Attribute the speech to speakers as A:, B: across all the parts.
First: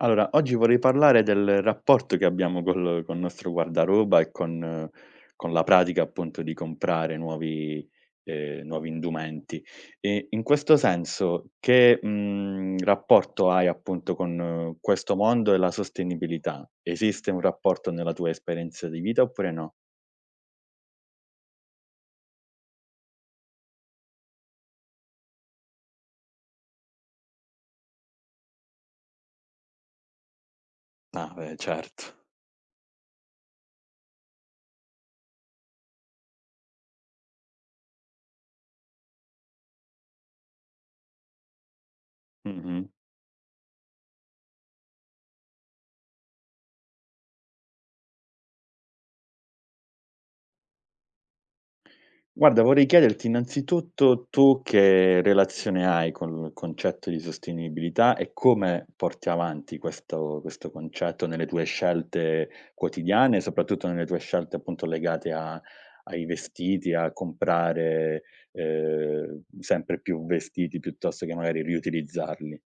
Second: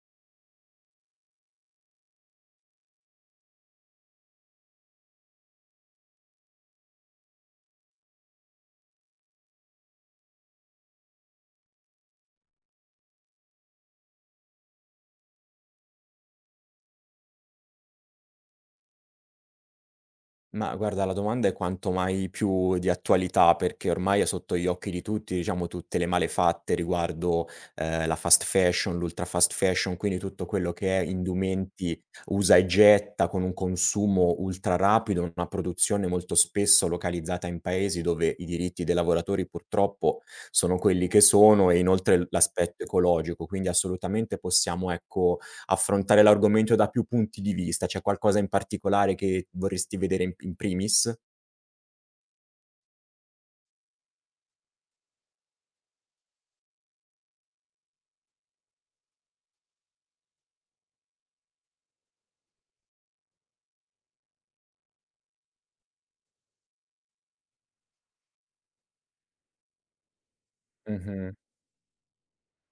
A: Allora, oggi vorrei parlare del rapporto che abbiamo col nostro guardaroba e con la pratica appunto di comprare nuovi nuovi indumenti. E in questo senso che, rapporto hai appunto con questo mondo e la sostenibilità? Esiste un rapporto nella tua esperienza di vita oppure no?
B: Ma guarda, la domanda è quanto mai più di attualità, perché ormai è sotto gli occhi di tutti, diciamo, tutte le malefatte riguardo, la fast fashion, l'ultra fast fashion, quindi tutto quello che è
A: Ah beh
B: indumenti
A: certo.
B: usa e getta con un consumo ultra rapido, una produzione molto spesso localizzata in paesi dove i diritti dei lavoratori purtroppo sono quelli che sono e inoltre l'aspetto
A: Mh-mh.
B: ecologico. Quindi assolutamente possiamo, ecco, affrontare l'argomento da più punti di vista. C'è qualcosa in particolare che vorresti vedere in primis?
A: Guarda, vorrei chiederti innanzitutto tu che relazione hai col concetto di sostenibilità e come porti avanti questo concetto nelle tue scelte quotidiane, soprattutto nelle tue scelte appunto legate a ai vestiti, a comprare, sempre più vestiti piuttosto che
B: Mh-mh.
A: magari riutilizzarli.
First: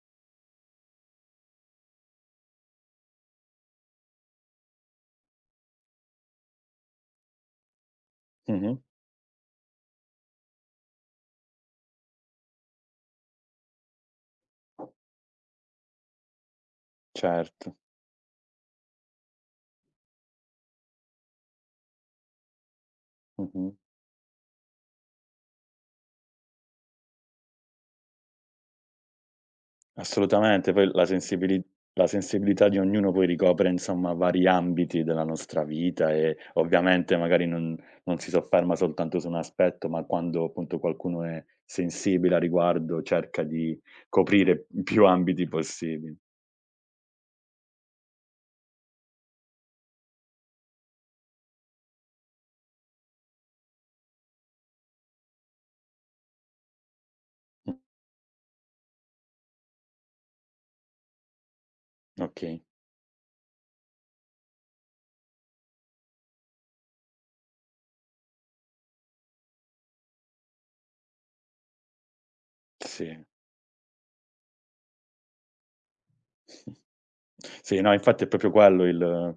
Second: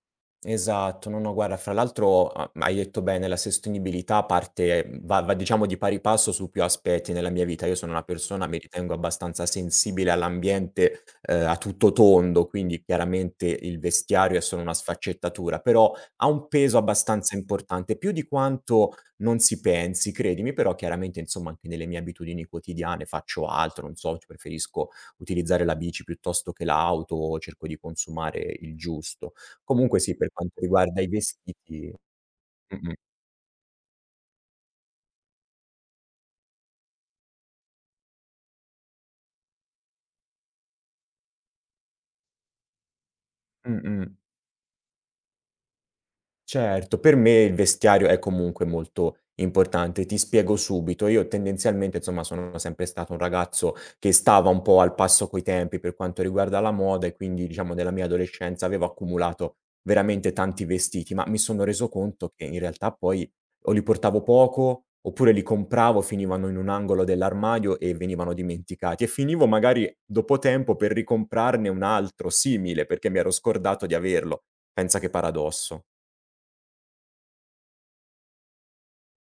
B: Esatto, no, no, guarda, fra l'altro ha hai detto bene, la sostenibilità parte va diciamo di pari passo su più aspetti nella mia vita. Io sono una persona, mi
A: Mh-mh.
B: ritengo abbastanza sensibile all'ambiente, a tutto tondo, quindi chiaramente il vestiario è solo una sfaccettatura, però ha un peso abbastanza
A: Certo.
B: importante, più di quanto non si pensi, credimi, però chiaramente insomma anche nelle mie abitudini quotidiane faccio
A: Mh-mh.
B: altro, non so, c preferisco utilizzare la bici piuttosto che l'auto, cerco di consumare il giusto. Comunque sì, per quanto
A: Assolutamente, poi
B: riguarda i vestiti
A: la sensibilità di
B: mh-mh,
A: ognuno poi ricopre, insomma, vari ambiti della nostra vita e ovviamente magari non si sofferma soltanto su un aspetto, ma quando appunto qualcuno è sensibile a riguardo cerca di
B: mh-mh.
A: coprire più ambiti possibili.
B: Certo, per me il vestiario è comunque molto importante. Ti spiego subito. Io tendenzialmente, insomma, sono sempre stato un ragazzo che stava un po' al passo coi tempi per quanto riguarda la moda e quindi, diciamo,
A: Mh,
B: nella mia adolescenza avevo accumulato veramente tanti vestiti, ma mi sono reso conto che in
A: okay,
B: realtà poi o li portavo poco oppure li compravo, finivano in un angolo dell'armadio e venivano dimenticati e finivo magari dopo tempo per ricomprarne un altro simile perché mi
A: sì.
B: ero scordato di averlo. Pensa che paradosso.
A: Sì, no, infatti è proprio quello il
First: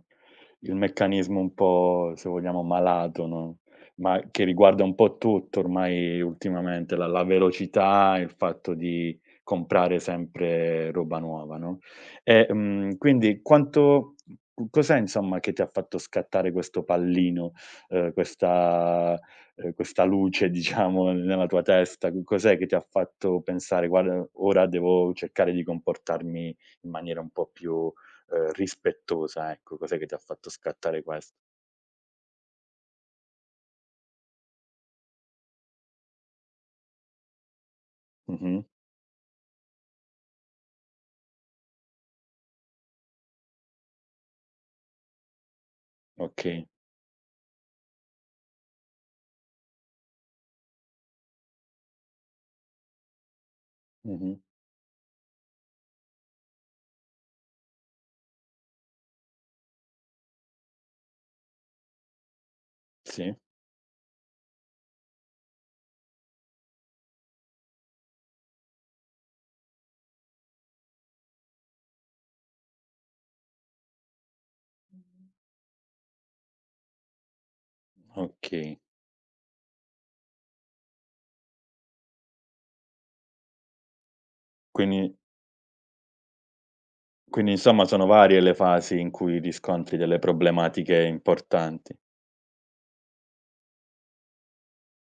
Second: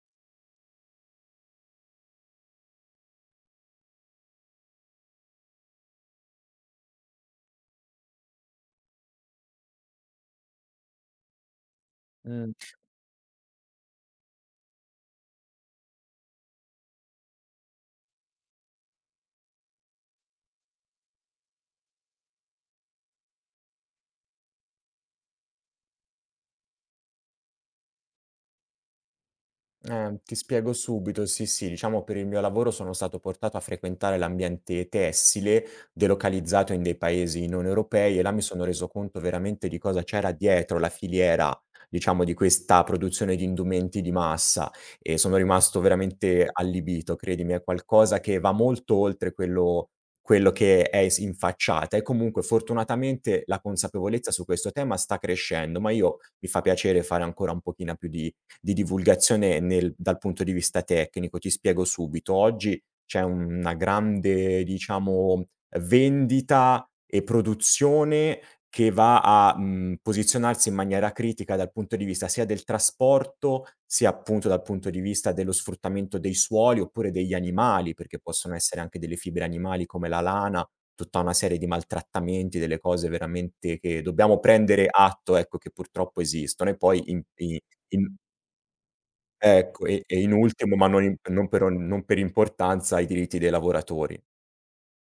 A: il meccanismo un po', se vogliamo, malato, no, ma che riguarda un po' tutto ormai ultimamente, la velocità, il fatto di comprare sempre roba nuova, no, e, quindi quanto c cos'è insomma che ti ha fatto scattare questo pallino, questa questa luce diciamo nella tua testa? Cos'è che ti ha fatto pensare: "Guarda, ora devo cercare di comportarmi in maniera un po' più, rispettosa", ecco. Cos'è che ti ha
B: Ti
A: fatto
B: spiego
A: scattare
B: subito,
A: questo?
B: sì, sì, diciamo per il mio lavoro sono stato portato a frequentare l'ambiente tessile, delocalizzato in dei paesi non europei e là mi
A: Mh-mh.
B: sono reso conto veramente di cosa c'era dietro la filiera, diciamo, di questa produzione di indumenti di massa e sono rimasto veramente
A: Okay.
B: allibito, credimi, è qualcosa che va molto oltre quello che è s in facciata e comunque fortunatamente la consapevolezza
A: Mh-mh.
B: su questo tema sta crescendo, ma io mi fa piacere fare ancora un pochino più di divulgazione nel dal punto di vista tecnico. Ti spiego subito: oggi c'è
A: Sì,
B: una grande, diciamo, vendita e produzione che va a, posizionarsi in maniera critica dal punto di vista sia del trasporto, sia appunto dal punto di vista dello sfruttamento dei suoli, oppure degli animali, perché possono
A: okay.
B: essere anche delle fibre animali come la lana, tutta una serie di maltrattamenti, delle cose veramente che dobbiamo prendere
A: Quindi
B: atto, ecco, che purtroppo esistono. E poi in
A: quindi
B: i
A: insomma sono
B: in
A: varie le fasi in cui
B: Ecco,
A: riscontri
B: e
A: delle
B: in ultimo, ma
A: problematiche importanti.
B: non per importanza, i diritti dei lavoratori.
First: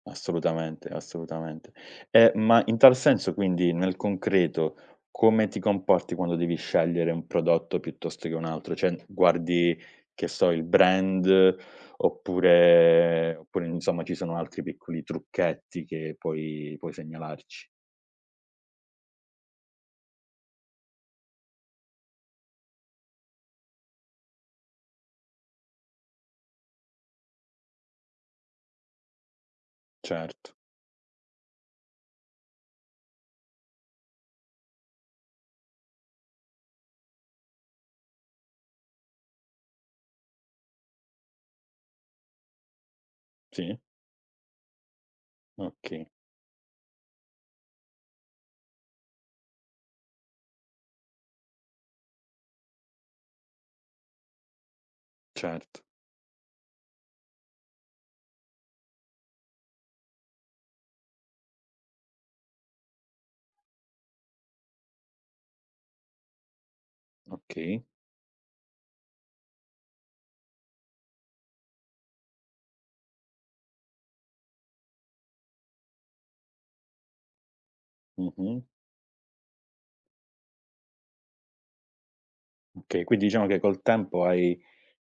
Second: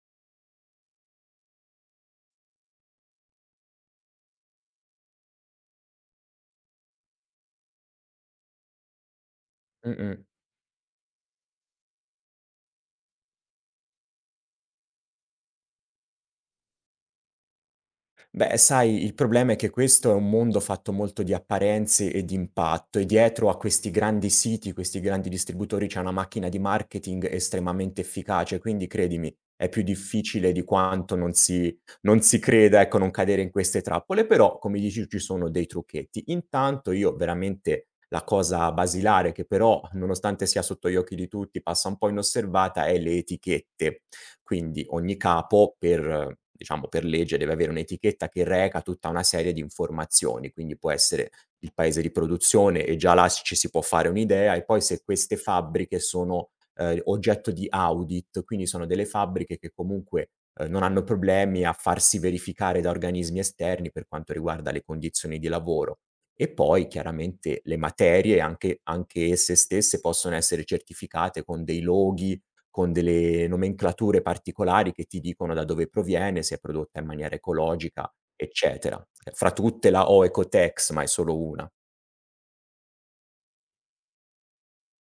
A: Assolutamente, assolutamente. Ma in tal senso quindi, nel concreto, come ti comporti quando devi scegliere un prodotto piuttosto che un altro? Cioè, guardi,
B: Mh-mh.
A: che so, il brand oppure insomma ci sono altri piccoli trucchetti che puoi segnalarci?
B: Beh, sai, il problema è che questo è un mondo fatto molto di apparenze e di impatto e dietro a questi grandi siti, questi grandi distributori c'è una macchina di marketing estremamente efficace, quindi credimi, è più difficile
A: Certo,
B: di quanto non si, non si creda, ecco, non cadere in queste trappole, però come dici ci sono dei trucchetti. Intanto io veramente la cosa basilare che però, nonostante sia sotto gli occhi di tutti, passa un po' inosservata, è le
A: sì,
B: etichette, quindi ogni capo per
A: okay,
B: diciamo, per legge deve avere un'etichetta che reca tutta una serie di informazioni, quindi può essere il paese di produzione e già là s ci si può fare un'idea e poi se queste
A: certo,
B: fabbriche sono, oggetto di audit, quindi sono delle fabbriche che comunque, non hanno problemi a farsi verificare da organismi esterni per quanto riguarda le condizioni di lavoro. E poi chiaramente le
A: okay,
B: materie anche esse stesse possono essere certificate con dei loghi con delle nomenclature particolari che ti dicono da dove proviene, se è prodotta in maniera ecologica,
A: mh-mh.
B: eccetera. Fra tutte la O Ecotex, ma è solo una.
A: Okay, quindi diciamo che col tempo hai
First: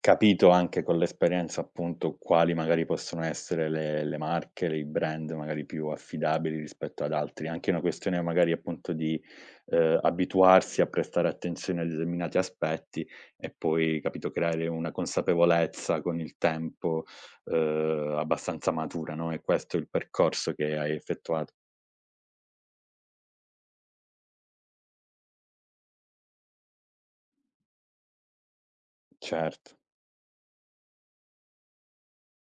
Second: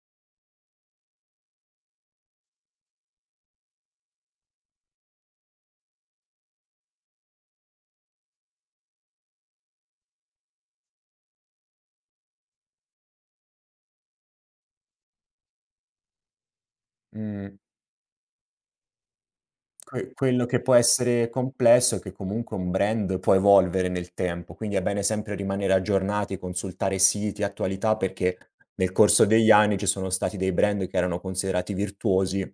A: capito anche con l'esperienza, appunto, quali magari possono essere le marche, le i brand magari più affidabili rispetto ad altri. Anche una questione magari, appunto, di, abituarsi a prestare attenzione a determinati aspetti e poi, capito, creare una consapevolezza con il tempo,
B: Mh.
A: abbastanza matura, no, è questo è il
B: Quello
A: percorso
B: che può
A: che hai
B: essere
A: effettuato.
B: complesso è che comunque un brand può evolvere nel tempo, quindi è bene sempre rimanere aggiornati, consultare siti, attualità, perché nel corso degli
A: Certo.
B: anni ci sono stati dei brand che erano considerati virtuosi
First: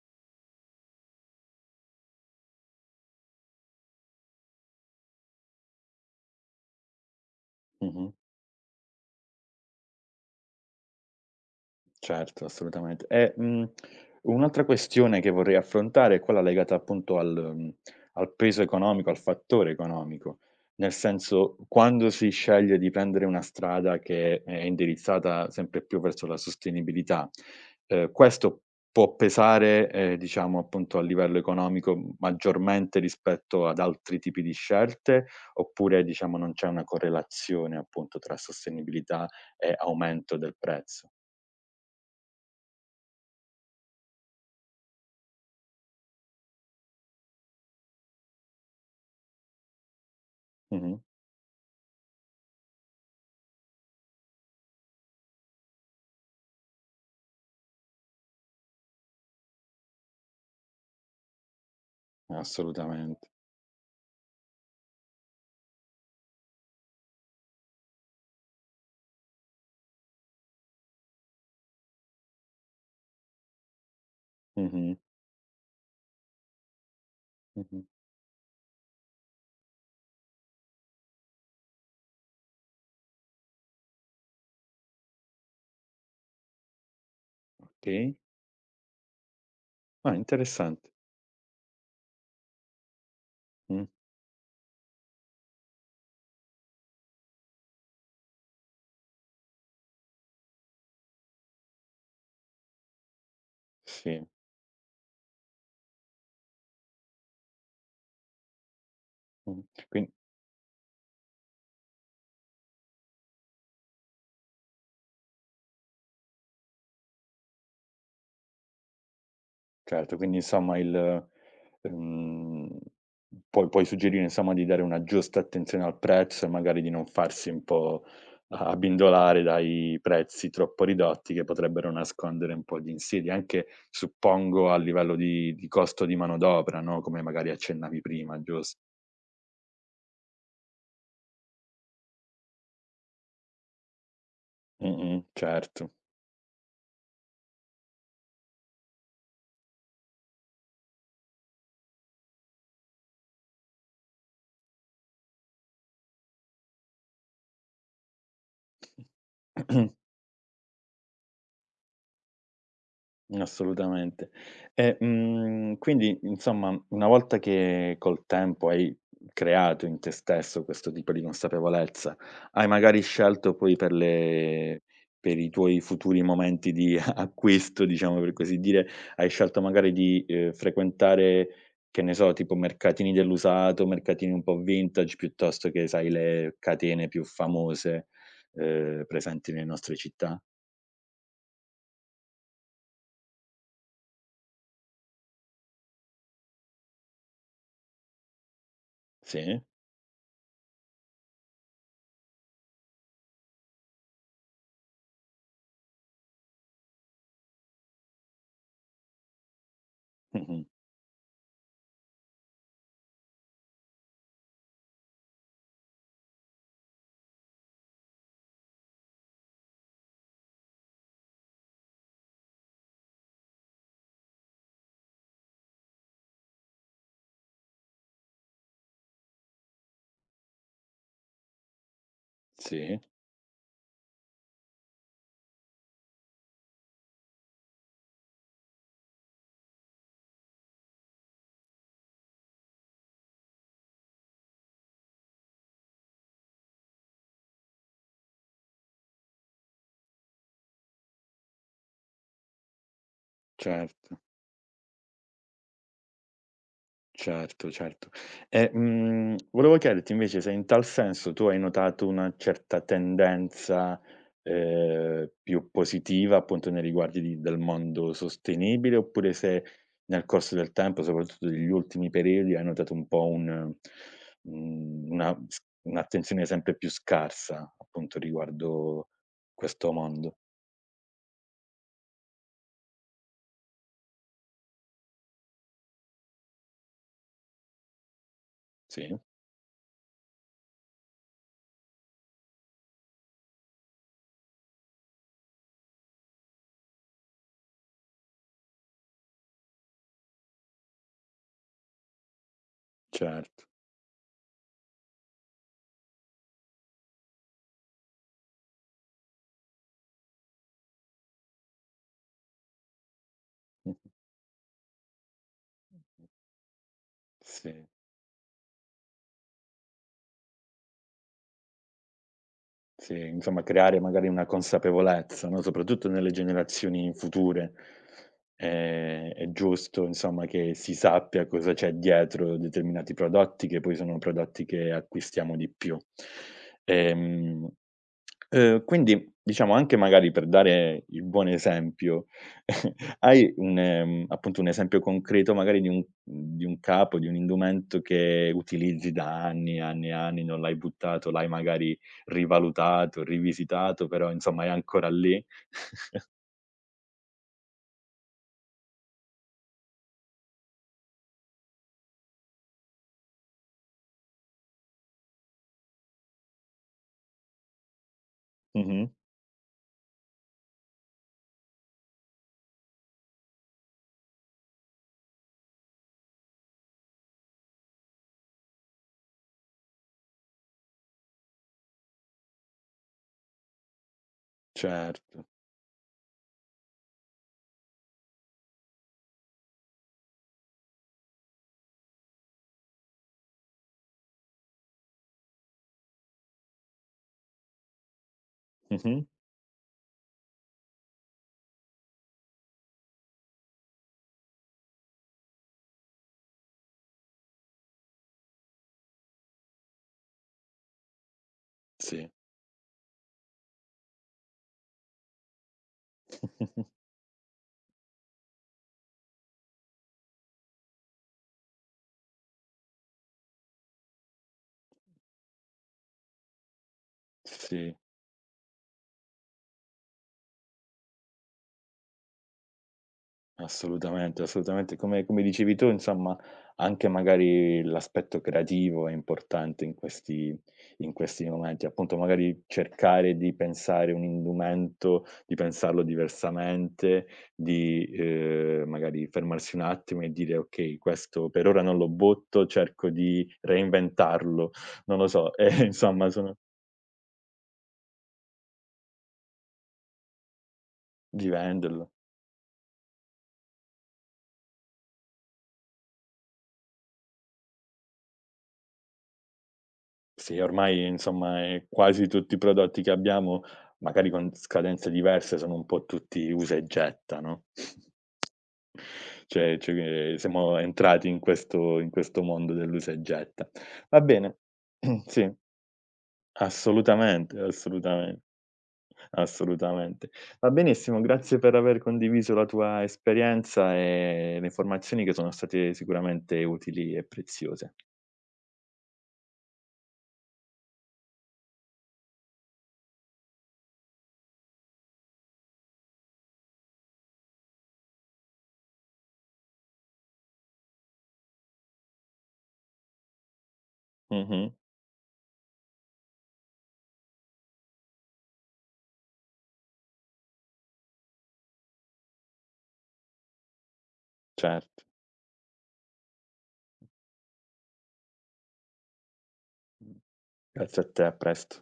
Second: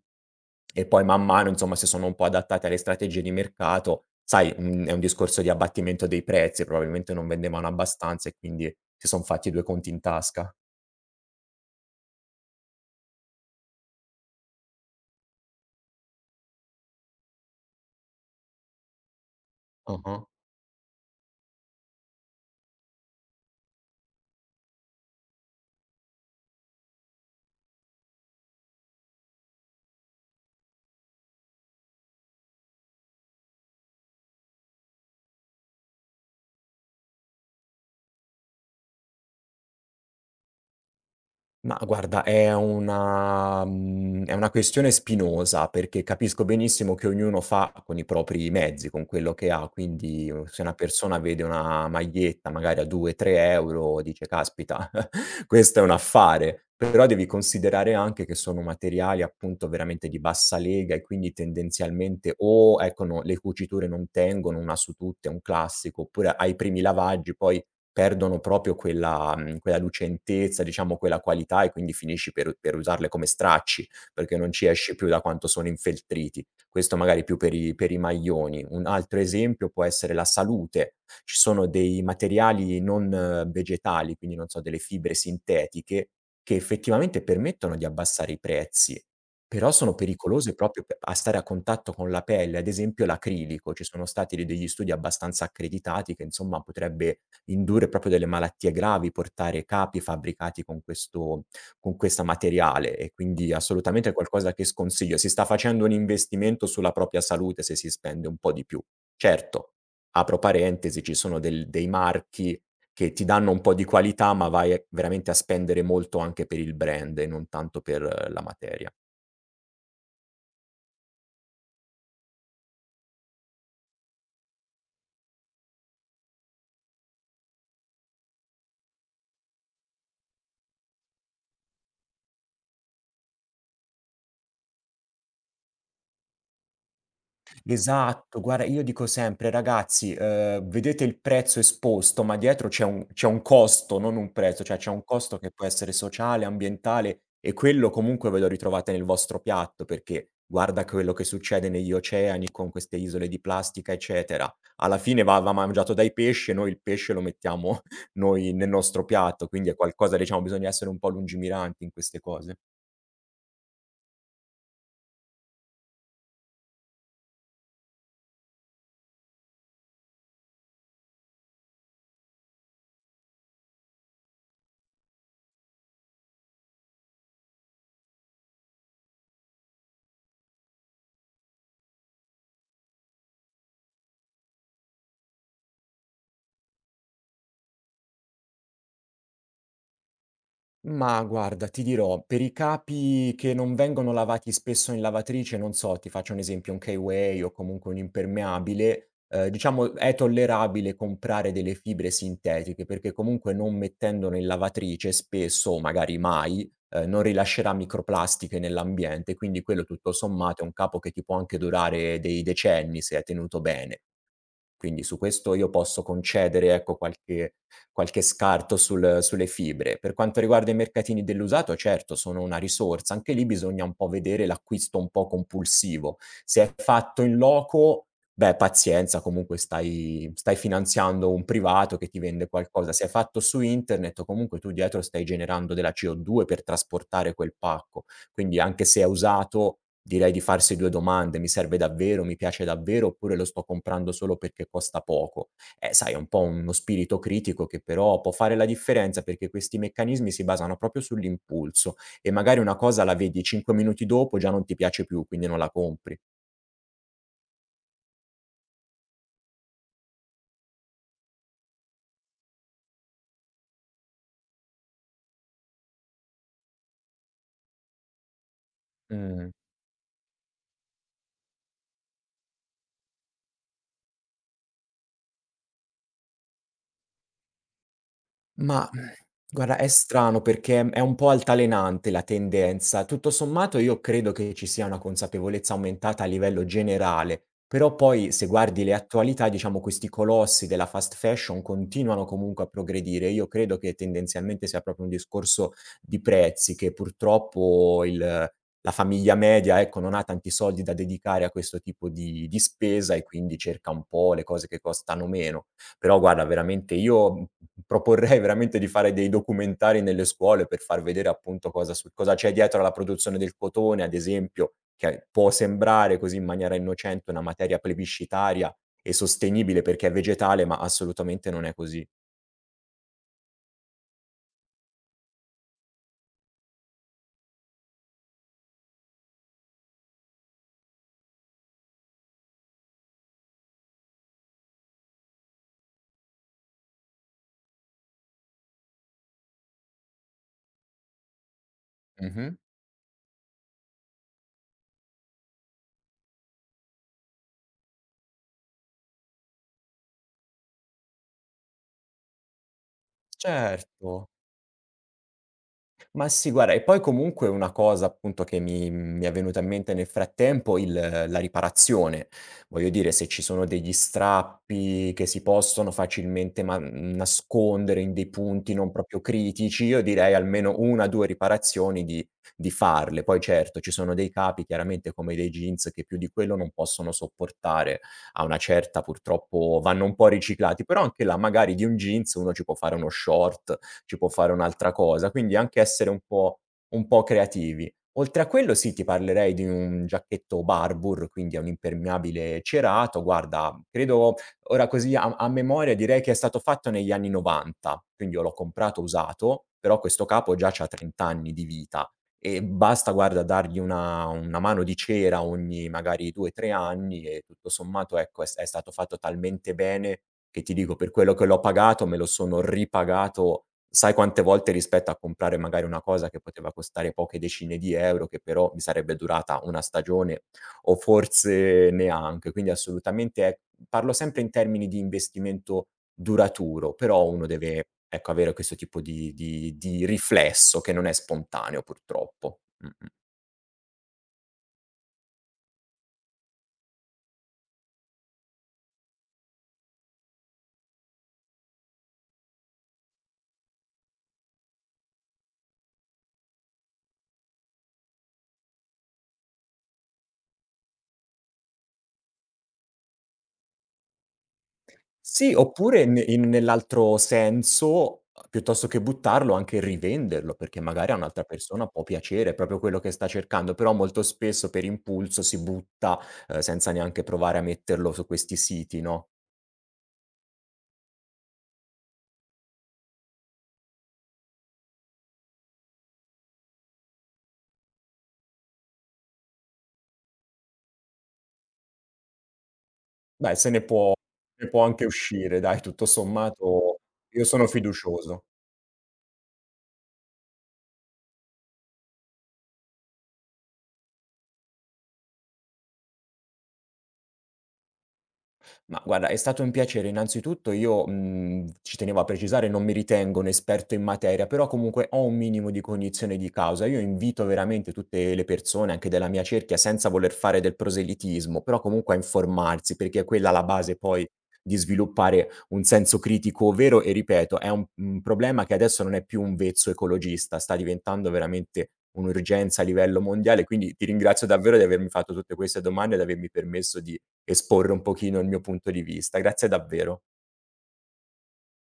B: e poi man mano, insomma, si sono un po' adattati alle strategie di mercato. Sai, è un discorso di abbattimento dei prezzi, probabilmente non vendevano
A: Mh-mh.
B: abbastanza e quindi si son fatti 2 conti in tasca.
A: Certo, assolutamente. E, un'altra questione che vorrei affrontare è quella legata appunto al al peso economico, al fattore
B: Ah-ah.
A: economico. Nel senso, quando si sceglie di prendere una strada che è indirizzata sempre più verso la sostenibilità, questo può pesare, diciamo appunto a livello economico maggiormente rispetto ad altri tipi di scelte, oppure diciamo non c'è una correlazione appunto tra sostenibilità e aumento del prezzo?
B: Ma guarda, è una è una questione spinosa, perché capisco benissimo che ognuno fa con i propri mezzi, con quello che ha, quindi se una
A: Mh-mh.
B: persona vede una maglietta magari a 2, 3 € dice: "Caspita, questo è un affare." Però devi considerare anche che sono materiali appunto veramente di bassa lega e quindi tendenzialmente o ecco no
A: Assolutamente.
B: le cuciture non tengono, una su tutte, è un classico, oppure ai primi lavaggi poi perdono proprio quella quella lucentezza, diciamo quella qualità e quindi finisci per usarle come stracci, perché non ci esci
A: Mh-mh,
B: più da quanto sono infeltriti. Questo magari più
A: mh-mh.
B: per i maglioni. Un altro esempio può essere la salute. Ci sono dei materiali non vegetali, quindi non so, delle fibre sintetiche, che effettivamente permettono di
A: Okay.
B: abbassare i prezzi, però sono
A: Ah,
B: pericolose proprio
A: interessante.
B: p a stare a contatto con la pelle, ad esempio l'acrilico. Ci
A: Mh,
B: sono stati de degli studi abbastanza accreditati che insomma potrebbe indurre proprio delle malattie gravi, portare capi fabbricati con questa materiale e quindi assolutamente è
A: sì.
B: qualcosa che sconsiglio. Si sta facendo un investimento sulla propria salute se si spende un po' di più.
A: Mh.
B: Certo,
A: Quin
B: apro parentesi, ci sono del dei marchi che ti danno un po' di qualità, ma vai veramente a spendere molto anche per il brand e non tanto per la materia.
A: Certo, quindi insomma il ehm, puoi suggerire insomma di dare una giusta attenzione al prezzo e magari di non farsi un po' a abbindolare dai prezzi troppo ridotti che potrebbero nascondere un po' di insidie, anche suppongo a livello di costo di manodopera, no, come magari accennavi
B: Esatto,
A: prima,
B: guarda
A: gius
B: io dico sempre: "Ragazzi, vedete il prezzo esposto, ma dietro c'è un costo, non un prezzo, cioè c'è un
A: mh-mh,
B: costo che può
A: certo.
B: essere sociale, ambientale e quello comunque ve lo ritrovate nel vostro piatto, perché guarda quello che succede negli oceani con queste isole di plastica, eccetera. Alla fine va mangiato dai pesci e noi il pesce lo mettiamo noi nel nostro piatto, quindi è qualcosa diciamo bisogna essere un po' lungimiranti in queste cose."
A: Assolutamente. E, quindi insomma, una volta che col tempo hai creato in te stesso questo tipo di consapevolezza, hai magari scelto poi per le per i tuoi futuri momenti di acquisto, diciamo per così dire, hai scelto magari di, frequentare, che ne so, tipo mercatini dell'usato, mercatini un po' vintage, piuttosto che sai le catene più famose, presenti nelle nostre città?
B: Ma guarda, ti dirò, per i capi che non vengono lavati spesso in lavatrice, non so, ti faccio un esempio, un K-Way o comunque un impermeabile,
A: Sì.
B: diciamo è tollerabile comprare delle fibre sintetiche perché comunque non mettendolo in lavatrice spesso, o magari mai, non rilascerà microplastiche nell'ambiente, quindi quello tutto sommato è
A: Mh-mh.
B: un capo che ti può anche durare dei decenni se è tenuto bene. Quindi su questo io posso concedere, ecco, qualche scarto sulle fibre. Per quanto riguarda i mercatini dell'usato, certo, sono una risorsa. Anche lì bisogna un po' vedere l'acquisto un po' compulsivo. Se è fatto in loco, beh, pazienza, comunque stai finanziando un privato che ti vende qualcosa.
A: Sì.
B: Se è fatto su internet, comunque tu dietro stai generando della CO2 per trasportare quel pacco. Quindi anche se è usato, direi di farsi 2 domande: "Mi serve davvero? Mi piace davvero? Oppure lo sto comprando solo perché costa poco?" Sai, è un po' uno spirito critico che però può fare la differenza, perché questi meccanismi si basano proprio sull'impulso e magari una cosa la vedi 5 minuti
A: Certo,
B: dopo, già non ti piace più, quindi non la compri.
A: certo, certo. E, volevo chiederti invece se in tal senso tu hai notato una certa tendenza, più positiva appunto nei riguardi di del mondo sostenibile, oppure
B: Mh.
A: se nel corso del tempo, soprattutto degli ultimi periodi, hai notato un po' un una s un'attenzione sempre più scarsa appunto
B: Ma,
A: riguardo
B: guarda è
A: questo mondo.
B: strano perché è un po' altalenante la tendenza. Tutto sommato io credo che ci sia una consapevolezza aumentata a livello generale, però poi se guardi le
A: Sì,
B: attualità, diciamo questi colossi della fast fashion continuano comunque a progredire. Io credo che tendenzialmente sia proprio un discorso di prezzi, che purtroppo il la famiglia media, ecco, non ha tanti soldi da dedicare a questo tipo di spesa e quindi
A: certo.
B: cerca un po' le cose che costano meno. Però guarda veramente io proporrei veramente di fare dei documentari nelle scuole per far vedere appunto cosa su cosa c'è dietro alla produzione del cotone,
A: Mh-mh.
B: ad esempio, che può sembrare così in maniera innocente una materia
A: Sì.
B: plebiscitaria e sostenibile perché è vegetale, ma assolutamente non è così.
A: Sì, insomma creare magari una consapevolezza, no, soprattutto nelle generazioni future. È giusto insomma che si sappia cosa c'è dietro determinati prodotti, che poi sono prodotti che acquistiamo di più. Ehm, quindi diciamo anche magari per dare il buon esempio,
B: Mh-mh.
A: hai un appunto un esempio concreto magari di un capo, di un indumento che utilizzi da anni, anni e anni, non l'hai buttato, l'hai magari rivalutato, rivisitato,
B: Certo.
A: però insomma è ancora lì.
B: Ma sì, guarda, e poi comunque una cosa appunto che mi è venuta in mente nel frattempo, il la riparazione. Voglio dire, se ci sono degli strappi che si possono facilmente ma nascondere in dei punti non
A: Mh-mh,
B: proprio critici, io direi almeno 1, 2 riparazioni di farle. Poi certo, ci sono dei capi chiaramente come dei jeans che più di quello non possono sopportare, a una certa purtroppo vanno un po' riciclati, però anche là magari di un jeans uno ci può fare uno short ci può fare un'altra cosa,
A: certo.
B: quindi anche essere un po' creativi. Oltre a quello sì, ti parlerei di un giacchetto Barbour, quindi è un impermeabile cerato, guarda, credo ora così a memoria direi che è stato fatto negli anni '90, quindi io l'ho comprato
A: Mh-mh.
B: usato, però questo capo già c'ha 30 anni di vita e basta guarda dargli una mano di cera ogni magari 2, 3 anni e tutto sommato ecco è stato fatto talmente bene che ti dico per quello che l'ho pagato me lo
A: Sì,
B: sono ripagato. Sai quante volte rispetto a comprare magari una cosa che poteva costare poche decine di euro, che però mi sarebbe durata 1 stagione o forse neanche. Quindi assolutamente è parlo sempre in termini di investimento duraturo, però uno deve,
A: sì.
B: ecco, avere questo tipo di di riflesso che non è spontaneo purtroppo. Mh-mh.
A: Assolutamente, assolutamente. Come dicevi tu insomma, anche magari l'aspetto creativo è importante in questi momenti. Appunto, magari cercare di pensare un indumento, di pensarlo diversamente, di, magari fermarsi un attimo e dire: "Okay, questo per ora non lo butto, cerco di reinventarlo." Non lo
B: Sì,
A: so,
B: oppure ne
A: insomma
B: in
A: sono
B: nell'altro senso, piuttosto che buttarlo, anche rivenderlo, perché magari a un'altra
A: di
B: persona può
A: venderlo.
B: piacere proprio quello che sta cercando, però molto spesso per impulso si butta, senza neanche provare a metterlo su questi siti, no.
A: Sì, ormai insomma, quasi tutti i prodotti che abbiamo, magari con scadenze diverse, sono un po' tutti usa e getta, no, cioè che siamo entrati in questo mondo dell'usa e
B: Beh,
A: getta.
B: se ne può
A: Va bene,
B: ne può anche
A: sì,
B: uscire dai, tutto sommato io
A: assolutamente,
B: sono fiducioso.
A: assolutamente. Va benissimo, grazie per aver condiviso la tua esperienza e le informazioni che sono state sicuramente utili e preziose.
B: Ma guarda, è stato un piacere. Innanzitutto io, ci tenevo a precisare, non mi ritengo un esperto in materia, però comunque ho un minimo di cognizione di causa. Io invito veramente tutte le persone, anche della mia cerchia, senza voler fare del proselitismo, però comunque a informarsi, perché è quella la base poi
A: Mh-mh,
B: di sviluppare un senso critico vero e ripeto, è un problema che adesso non è più un vezzo ecologista, sta diventando veramente un'urgenza a livello mondiale, quindi ti ringrazio davvero di
A: certo.
B: avermi fatto tutte queste domande e di avermi permesso di esporre un pochino il mio punto di vista. Grazie davvero.
A: Grazie a te, a presto.